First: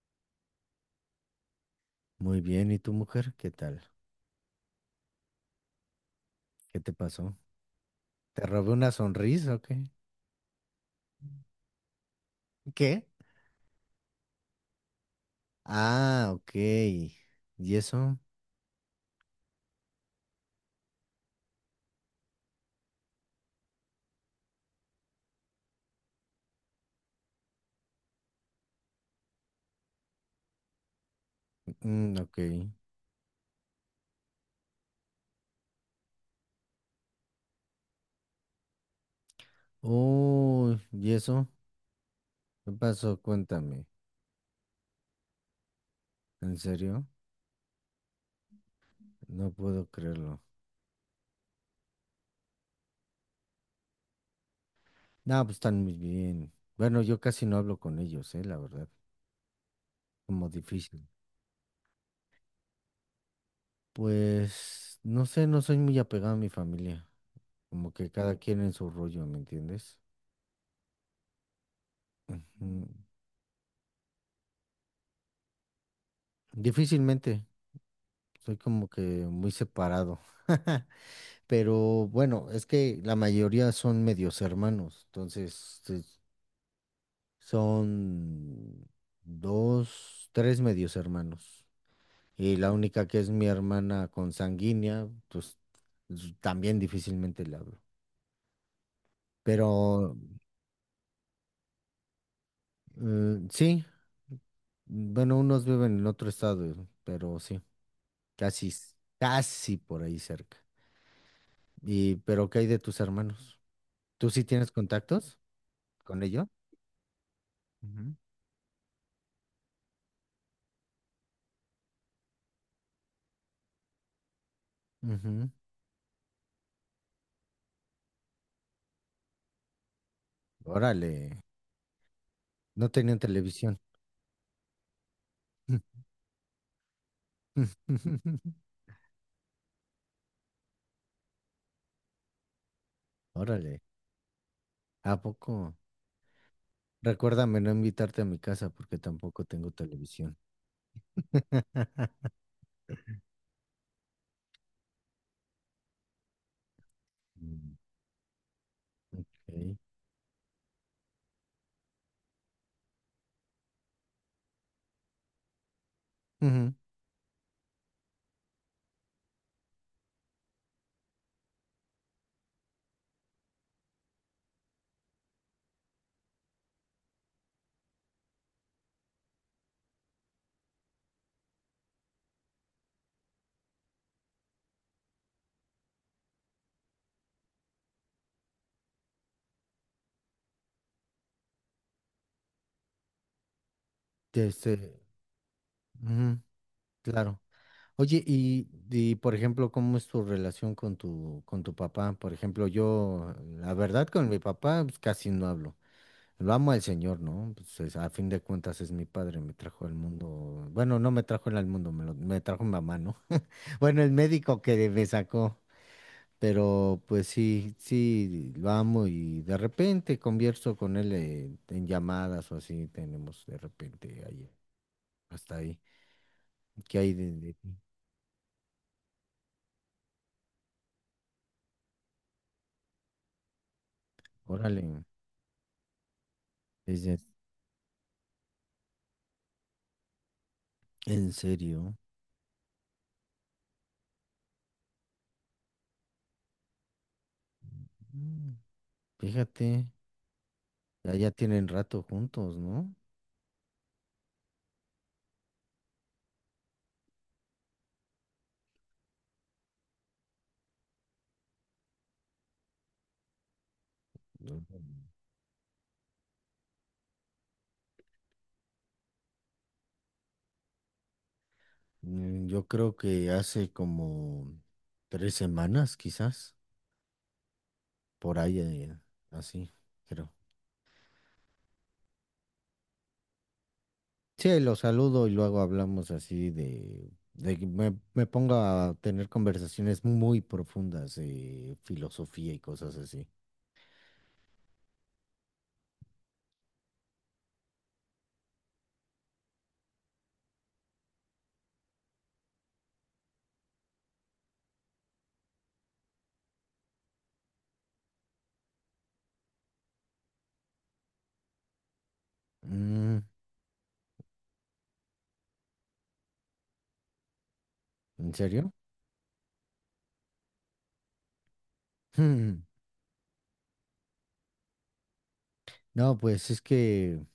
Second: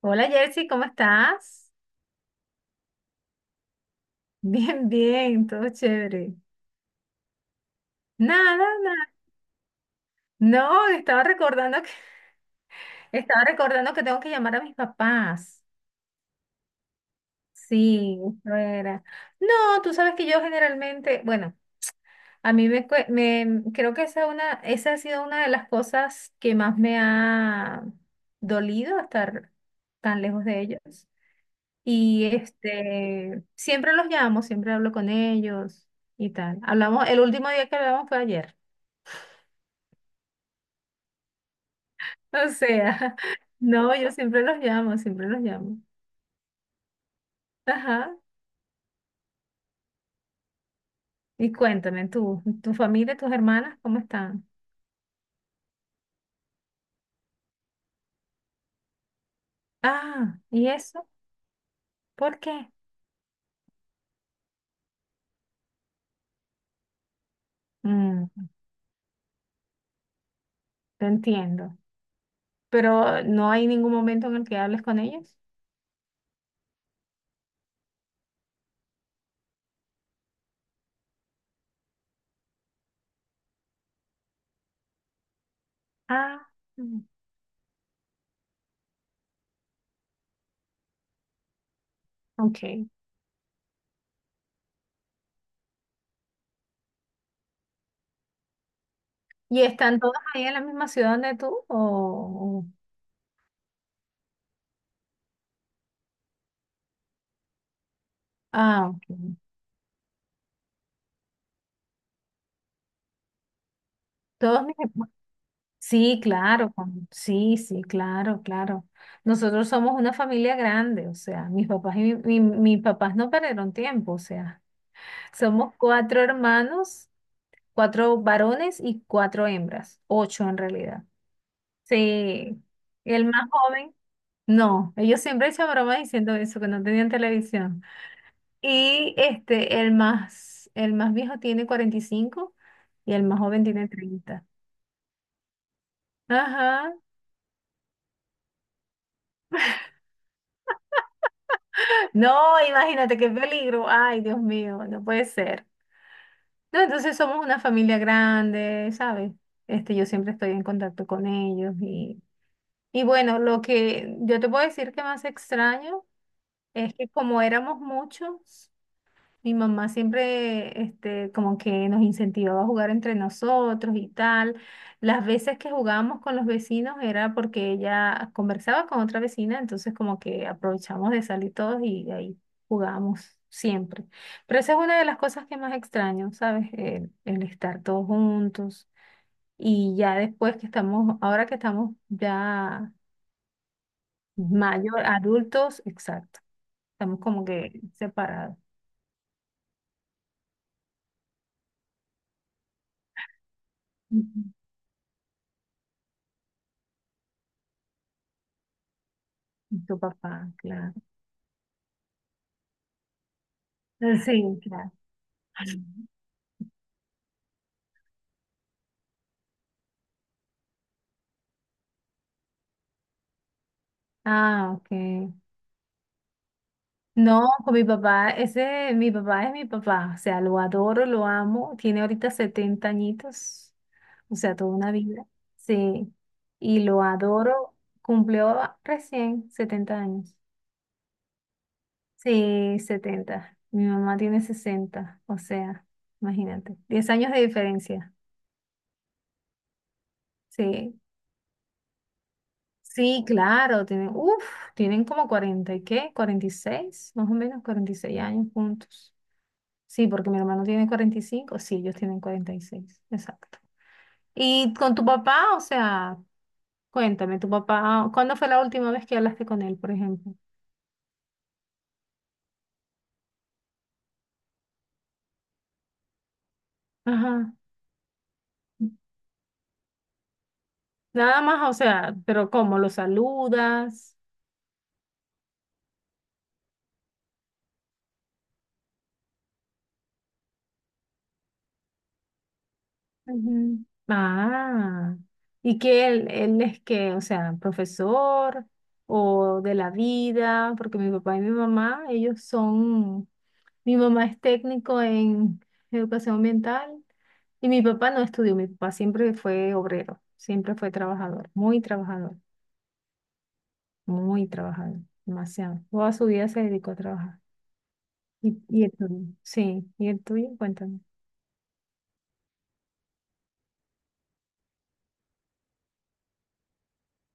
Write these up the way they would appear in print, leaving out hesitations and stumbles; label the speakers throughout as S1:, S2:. S1: Hola Jersey, ¿cómo estás?
S2: Muy bien, ¿y tu mujer? ¿Qué tal?
S1: Bien, bien, todo chévere.
S2: ¿Qué te pasó? ¿Te
S1: Nada,
S2: robé una
S1: nada.
S2: sonrisa o qué?
S1: No, estaba recordando que
S2: ¿Qué?
S1: estaba recordando que tengo que llamar a mis papás.
S2: Ah, ok. ¿Y eso?
S1: Sí, eso era. No, tú sabes que yo generalmente, bueno, a mí me creo que esa ha sido una de las cosas que más me ha dolido estar tan lejos de ellos.
S2: Mm,
S1: Y
S2: ok.
S1: siempre los llamo, siempre hablo con ellos y tal. Hablamos, el último día que hablamos fue ayer.
S2: Uy, ¿y eso?
S1: O
S2: ¿Qué pasó?
S1: sea,
S2: Cuéntame.
S1: no, yo siempre los llamo, siempre los llamo.
S2: ¿En serio?
S1: Ajá.
S2: No puedo creerlo.
S1: Y cuéntame, tú, tu familia, tus hermanas, ¿cómo están?
S2: No, pues están muy bien. Bueno, yo casi no hablo con ellos, la verdad.
S1: Ah,
S2: Como
S1: ¿y
S2: difícil.
S1: eso? ¿Por qué?
S2: Pues, no sé, no soy muy apegado a mi familia. Como que cada
S1: Mm,
S2: quien en su rollo, ¿me entiendes?
S1: Te entiendo.
S2: Ujú.
S1: Pero no hay ningún momento en el que hables con ellos.
S2: Difícilmente. Soy como que muy separado. Pero bueno, es que la mayoría son medios hermanos. Entonces, sí,
S1: Ah, mm,
S2: son dos, tres medios hermanos. Y la
S1: ok.
S2: única que es mi hermana consanguínea, pues también difícilmente le hablo.
S1: ¿Y
S2: Pero
S1: están todos ahí en la misma ciudad donde tú?
S2: sí, bueno, unos viven en otro estado, pero sí, casi,
S1: Ah, ok.
S2: casi por ahí cerca. Y, pero ¿qué hay de tus hermanos? ¿Tú sí
S1: Todos
S2: tienes
S1: mis...
S2: contactos?
S1: Sí,
S2: Con ello.
S1: claro, sí, sí,
S2: Ujú.
S1: claro, claro. Nosotros somos una familia grande, o sea, mis papás y mis papás no perdieron tiempo, o sea,
S2: Ujú.
S1: somos cuatro hermanos, cuatro varones y cuatro hembras, ocho en realidad.
S2: Órale,
S1: Sí,
S2: no tenían
S1: el más
S2: televisión.
S1: joven, no, ellos siempre echan bromas diciendo eso, que no tenían televisión. Y el más viejo tiene 45 y el más joven
S2: Órale,
S1: tiene 30.
S2: ¿a poco?
S1: Ajá.
S2: Recuérdame no invitarte a mi casa porque tampoco tengo televisión.
S1: No, imagínate qué peligro. Ay, Dios mío, no puede ser. No, entonces somos una
S2: Mm,
S1: familia grande, ¿sabes?
S2: ok.
S1: Yo siempre estoy en contacto con ellos y bueno, lo que yo te puedo decir que más extraño
S2: Ujú,
S1: es que como éramos muchos, mi mamá siempre, como que nos incentivaba a jugar entre nosotros y tal. Las veces que jugábamos con los vecinos era porque ella conversaba con otra vecina, entonces como que aprovechamos de salir todos y ahí jugábamos siempre. Pero esa es una de las cosas que más extraño, ¿sabes? El estar todos juntos. Y ya después que estamos, ahora que estamos ya
S2: de Este,
S1: mayor, adultos,
S2: ujú,
S1: exacto. Estamos
S2: claro.
S1: como que
S2: Oye,
S1: separados.
S2: y, por ejemplo, ¿cómo es tu relación con tu papá? Por ejemplo, yo, la verdad, con mi
S1: Ujú.
S2: papá pues, casi no hablo. Lo amo al Señor, ¿no? Pues, a fin de cuentas es mi padre, me
S1: Y
S2: trajo al
S1: tu papá,
S2: mundo.
S1: claro.
S2: Bueno, no me trajo él al mundo, me trajo mi mamá, ¿no? Bueno, el
S1: Sí,
S2: médico que
S1: claro.
S2: me sacó, pero pues sí, sí, lo amo y de repente converso con él en llamadas o así, tenemos de repente ahí,
S1: Ah, ok.
S2: hasta ahí. ¿Qué hay de,
S1: No,
S2: de ti?
S1: con mi papá, ese, mi papá es mi papá, o sea, lo adoro, lo amo, tiene ahorita 70 añitos, o sea, toda
S2: Órale,
S1: una vida, sí, y lo
S2: dice,
S1: adoro, cumplió recién 70 años,
S2: ¿en serio?
S1: sí, 70. Mi mamá tiene 60, o sea, imagínate, 10 años de diferencia,
S2: Mm, fíjate,
S1: sí,
S2: ya, ya tienen rato juntos, ¿no?
S1: sí, claro, tienen como 40 y qué, 46, más o menos 46 años juntos. Sí, porque mi hermano tiene 45, sí, ellos tienen 46, exacto. ¿Y con tu papá? O sea, cuéntame, tu papá, ¿cuándo fue la última vez que hablaste con él, por ejemplo?
S2: Mm, yo creo que hace como 3 semanas, quizás,
S1: Ajá.
S2: por ahí, así, creo.
S1: Nada más, o sea, pero ¿cómo lo saludas?
S2: Sí, lo saludo y luego hablamos así de que me pongo a tener conversaciones muy profundas de filosofía y cosas así.
S1: Ujú. Ah, y que él es que, o sea, profesor o de la vida, porque mi papá y mi mamá, ellos son. Mi mamá es técnico en educación ambiental y mi papá no estudió. Mi papá siempre fue obrero, siempre fue trabajador, muy trabajador,
S2: Mm,
S1: muy trabajador, demasiado. Toda su vida se dedicó a trabajar.
S2: ¿en
S1: ¿Y,
S2: serio?
S1: y el tuyo? Sí, ¿y el tuyo? Cuéntame.
S2: Hmm, no, pues es que,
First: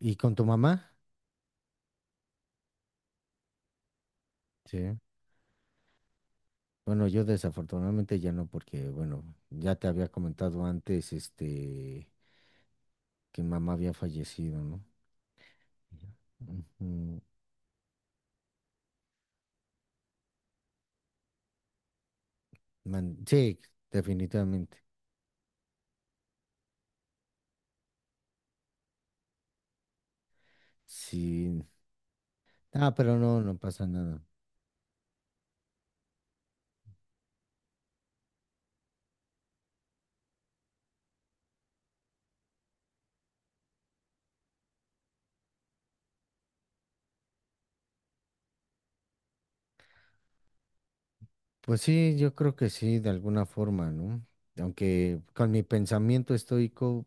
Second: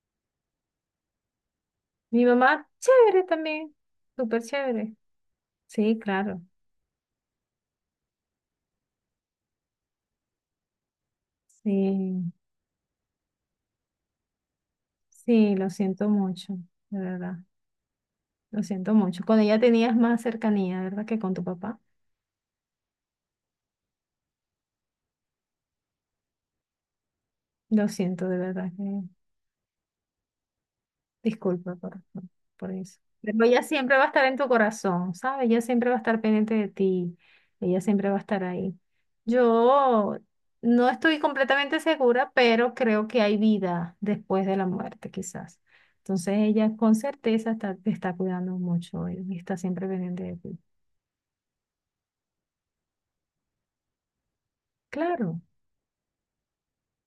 S2: ¿y con tu mamá?
S1: Mi mamá, chévere también, súper chévere.
S2: Sí.
S1: Sí, claro.
S2: Bueno, yo desafortunadamente ya no, porque, bueno, ya te había comentado antes,
S1: Sí,
S2: que mamá había fallecido, ¿no?
S1: sí, lo siento mucho, de
S2: Ujú.
S1: verdad. Lo siento mucho. Con ella tenías más cercanía, ¿verdad? Que con tu papá.
S2: Sí, definitivamente.
S1: Lo siento, de verdad. Que
S2: Sí.
S1: Disculpa por
S2: Ah,
S1: eso.
S2: pero no,
S1: Pero
S2: no
S1: ella
S2: pasa
S1: siempre va a
S2: nada.
S1: estar en tu corazón, ¿sabes? Ella siempre va a estar pendiente de ti. Ella siempre va a estar ahí. Yo no estoy completamente segura, pero creo que hay vida después de la muerte, quizás. Entonces ella con certeza te está cuidando mucho y está siempre pendiente de ti.
S2: Pues sí, yo creo que sí, de alguna forma, ¿no? Aunque
S1: Claro.
S2: con mi pensamiento estoico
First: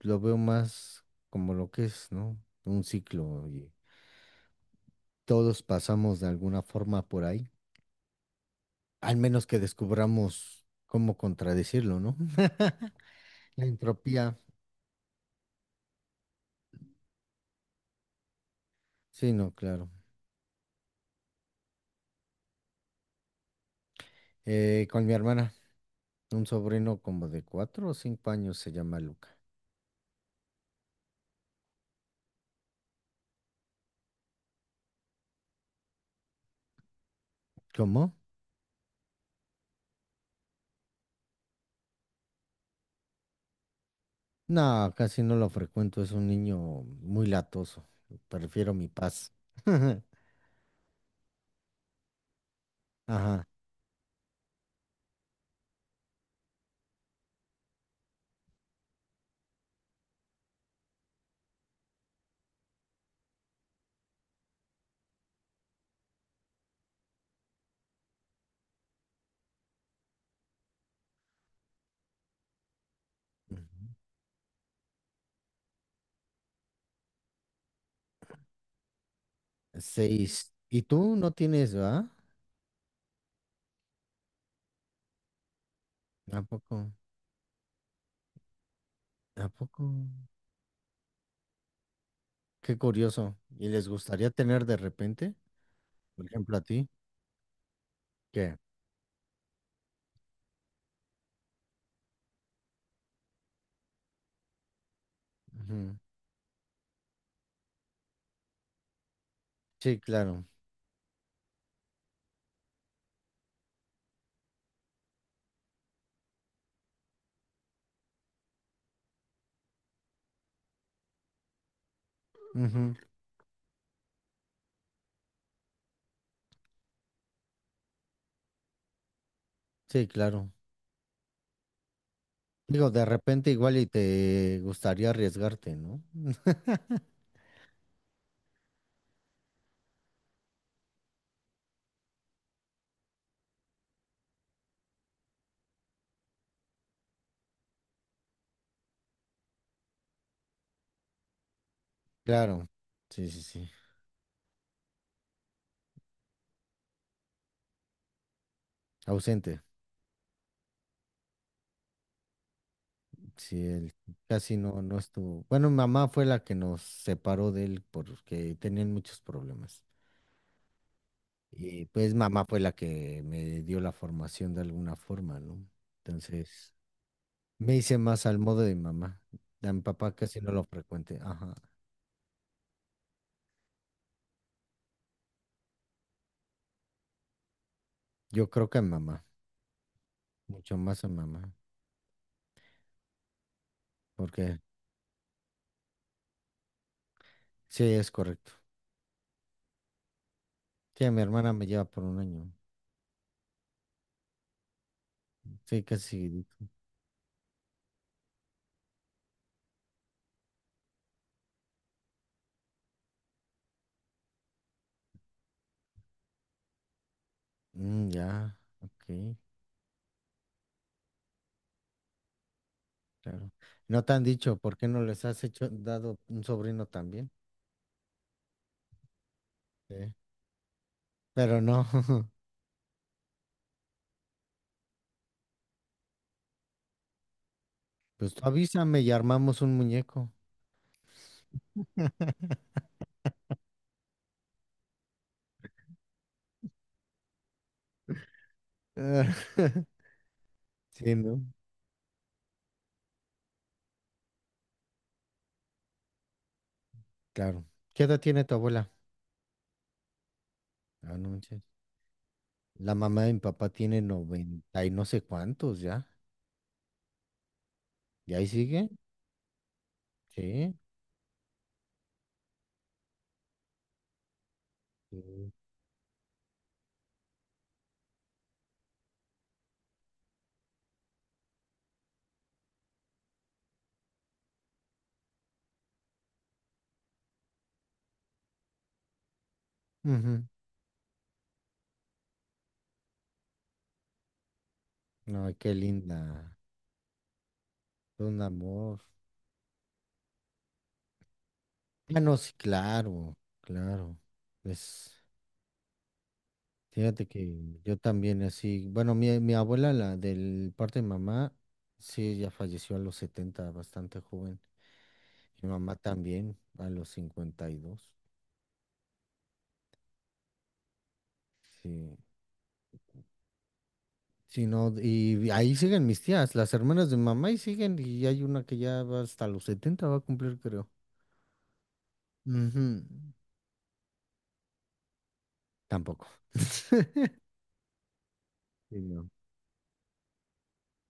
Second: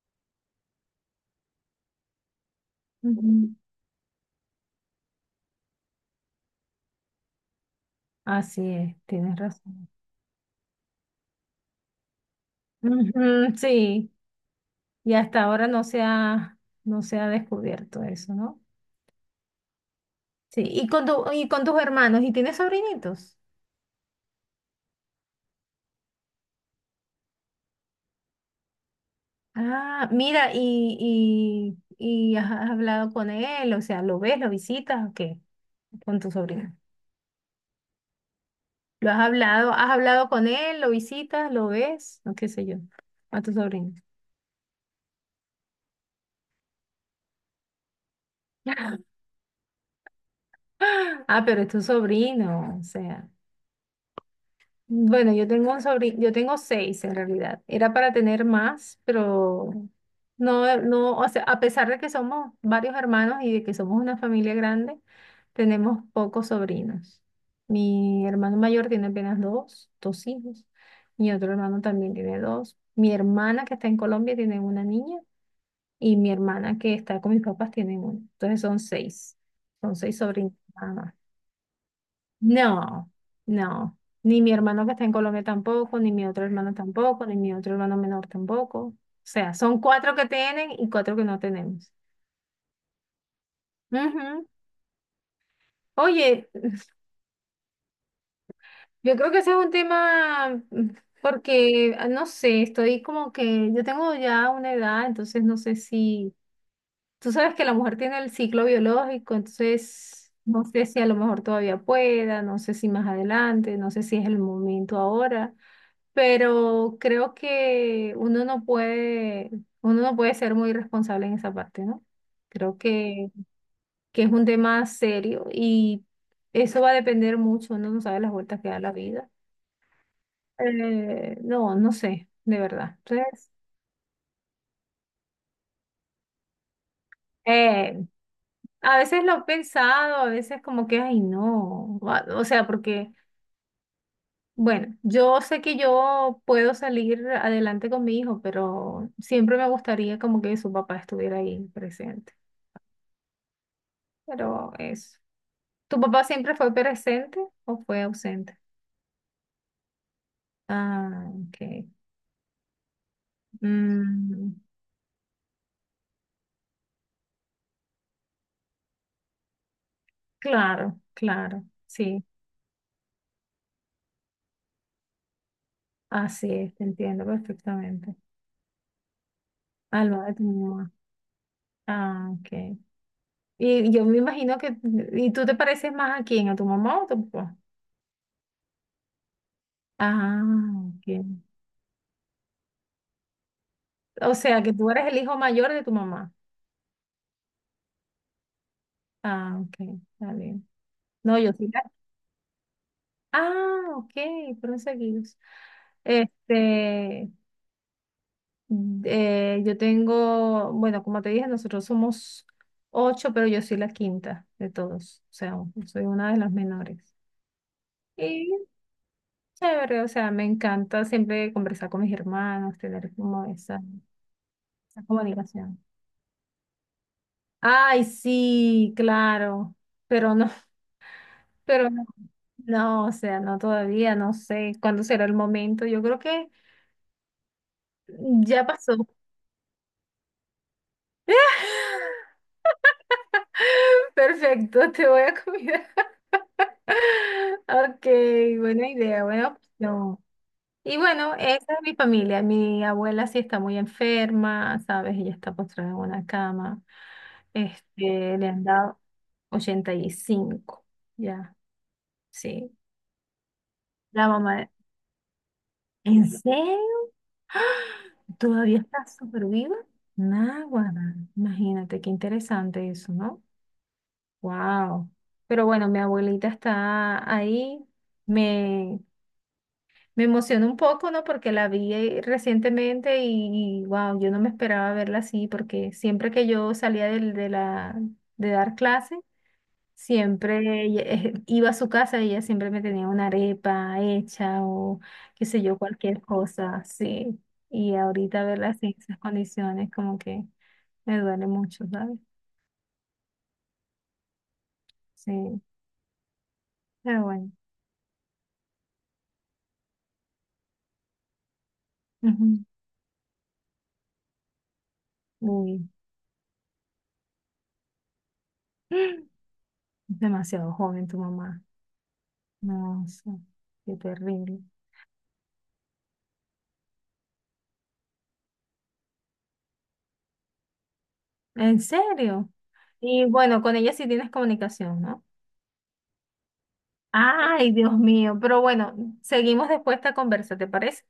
S2: lo veo más como lo que es, ¿no? Un ciclo
S1: Ujú.
S2: y todos pasamos de alguna forma por ahí,
S1: Así es,
S2: al
S1: tienes
S2: menos que
S1: razón.
S2: descubramos cómo contradecirlo, ¿no?
S1: Ujú,
S2: La
S1: sí,
S2: entropía.
S1: y hasta ahora no se ha descubierto eso, ¿no?
S2: Sí, no, claro.
S1: Sí, y con tus hermanos, ¿y tienes sobrinitos?
S2: Con mi hermana, un sobrino como de 4 o 5 años se llama Luca.
S1: Ah, mira, y has hablado con él, o sea, ¿lo ves, lo visitas o qué? Con tu sobrino.
S2: ¿Cómo?
S1: ¿Lo has hablado? ¿Has hablado con él? ¿Lo visitas? ¿Lo ves? O qué sé yo, a tu sobrino.
S2: No, casi no lo frecuento, es un niño muy latoso. Prefiero mi paz.
S1: Ah, pero es tu sobrino, o sea.
S2: Ajá.
S1: Bueno, yo tengo un sobrino, yo tengo seis en realidad. Era para tener más, pero no, no, o sea, a pesar de que somos varios hermanos y de que somos una familia grande, tenemos pocos sobrinos. Mi hermano mayor tiene apenas dos hijos. Mi otro hermano también tiene dos. Mi hermana que
S2: Ujú.
S1: está en Colombia tiene una niña y mi hermana que está con mis papás tiene una. Entonces son seis
S2: Seis.
S1: sobrinos
S2: ¿Y
S1: nada más.
S2: tú no tienes, va?
S1: No, no. Ni mi hermano que está en Colombia tampoco, ni mi
S2: ¿A
S1: otro hermano
S2: poco?
S1: tampoco, ni mi otro hermano menor tampoco. O
S2: ¿A
S1: sea, son
S2: poco?
S1: cuatro que tienen y cuatro que no tenemos.
S2: Qué curioso. ¿Y les gustaría
S1: Ujú.
S2: tener de repente? Por
S1: Oye,
S2: ejemplo, a ti. ¿Qué?
S1: yo creo que ese es un tema, porque, no sé, estoy como que yo tengo ya una edad, entonces no sé
S2: Ujú.
S1: si, tú sabes que la mujer tiene el ciclo biológico,
S2: Sí,
S1: entonces
S2: claro.
S1: no sé si a lo mejor todavía pueda, no sé si más adelante, no sé si es el momento ahora. Pero creo que uno no puede ser muy responsable en esa parte, ¿no? Creo
S2: Ujú.
S1: que es un tema serio y eso va a depender mucho, uno no sabe las vueltas que da la vida.
S2: Sí, claro.
S1: No, no sé, de
S2: Digo,
S1: verdad.
S2: de repente
S1: Entonces,
S2: igual y te gustaría arriesgarte, ¿no?
S1: eh, a veces lo he pensado, a veces como que, ay, no, o sea, porque, bueno, yo sé que yo puedo salir adelante con mi hijo, pero siempre me gustaría como que su papá estuviera ahí presente.
S2: Claro. Sí, sí, sí.
S1: Pero eso. ¿Tu papá siempre fue presente o fue ausente?
S2: Ausente.
S1: Ah, ok.
S2: Sí, él
S1: Mm,
S2: casi no, no estuvo. Bueno, mi mamá fue la que nos separó de él porque tenían muchos problemas.
S1: claro, claro.
S2: Y pues
S1: Sí,
S2: mamá fue la que me dio la formación de alguna forma, ¿no?
S1: así
S2: Entonces,
S1: es, te entiendo
S2: me hice
S1: perfectamente.
S2: más al modo de mi mamá. A mi
S1: Al
S2: papá
S1: lado de
S2: casi
S1: tu
S2: no lo
S1: mamá.
S2: frecuente. Ajá.
S1: Ah, ok. Y yo me imagino que. ¿Y tú te pareces más a quién? ¿A tu mamá o a tu papá?
S2: Yo creo que a mi mamá,
S1: Ah,
S2: mucho más a
S1: ok.
S2: mi mamá,
S1: O
S2: porque
S1: sea, que tú eres el hijo mayor de tu mamá.
S2: sí, es correcto.
S1: Ah, ok. Está bien.
S2: Sí, a mi
S1: No,
S2: hermana
S1: yo
S2: me
S1: sí.
S2: lleva por un año.
S1: Ah, ok. Fueron seguidos.
S2: Sí, casi, seguidito.
S1: Este. Yo tengo, bueno, como te dije, nosotros somos ocho, pero yo soy la quinta de todos, o sea, soy una de las menores.
S2: Mm, ya,
S1: Y
S2: ok,
S1: chévere, o sea, me encanta siempre conversar con mis hermanos, tener como
S2: claro.
S1: esa,
S2: ¿No te han dicho por qué no
S1: esa
S2: les has hecho
S1: comunicación.
S2: dado un sobrino también?
S1: Ay, sí, claro,
S2: Sí.
S1: pero no,
S2: Pero no,
S1: pero no, no, o sea, no todavía, no sé cuándo será el momento. Yo creo que
S2: pues tú
S1: ya pasó.
S2: avísame y armamos un muñeco.
S1: Perfecto, te voy a cuidar. Ok, buena
S2: Ah,
S1: idea, buena opción. Y
S2: Sí,
S1: bueno,
S2: ¿no?
S1: esa es mi familia. Mi abuela sí está muy enferma, ¿sabes? Ella está postrada en una cama.
S2: Claro. ¿Qué edad tiene
S1: Le
S2: tu
S1: han
S2: abuela?
S1: dado 85.
S2: Ah, no
S1: Ya,
S2: manches.
S1: sí.
S2: La mamá de mi papá tiene
S1: La mamá,
S2: 90 y no sé cuántos ya.
S1: ¿en serio?
S2: ¿Y ahí
S1: ¿Todavía
S2: sigue?
S1: está súper viva?
S2: Sí.
S1: Náguara, imagínate, qué interesante eso, ¿no? Wow.
S2: Sí.
S1: Pero bueno, mi abuelita está ahí. Me, Me emocionó un poco, ¿no? Porque la vi recientemente y, wow, yo no me esperaba verla así, porque siempre que yo salía de dar clase,
S2: Ujú.
S1: siempre iba a su casa y ella siempre me tenía una arepa hecha o qué
S2: No,
S1: sé
S2: qué
S1: yo, cualquier
S2: linda.
S1: cosa, sí. Y
S2: Un
S1: ahorita verla así, en
S2: amor.
S1: esas condiciones, como que me duele mucho, ¿sabes?
S2: Ah, no, sí, claro, claro. Pues,
S1: Sí, pero
S2: fíjate que
S1: bueno.
S2: yo también así. Bueno, mi abuela, la del parte de mamá, sí, ya
S1: Ujú,
S2: falleció a los 70, bastante joven. Mi
S1: uy,
S2: mamá también, a los 52.
S1: demasiado joven tu mamá.
S2: Sí.
S1: No sé, qué terrible.
S2: Sí, no, y ahí siguen mis tías, las hermanas de mamá y siguen, y hay una que ya va hasta los 70 va a cumplir, creo.
S1: ¿En serio?
S2: Ujú.
S1: Y bueno, con ella sí tienes comunicación, ¿no?
S2: Tampoco.
S1: Ay, Dios mío, pero bueno,
S2: Sí, no.
S1: seguimos después esta conversa, ¿te parece?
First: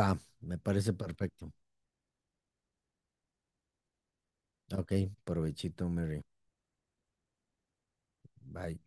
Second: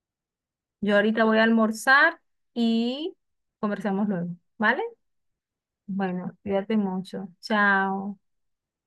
S2: Va, me parece
S1: Yo ahorita voy a
S2: perfecto.
S1: almorzar y conversamos luego, ¿vale?
S2: Ok, provechito, Mary.
S1: Bueno, cuídate mucho. Chao.
S2: Bye.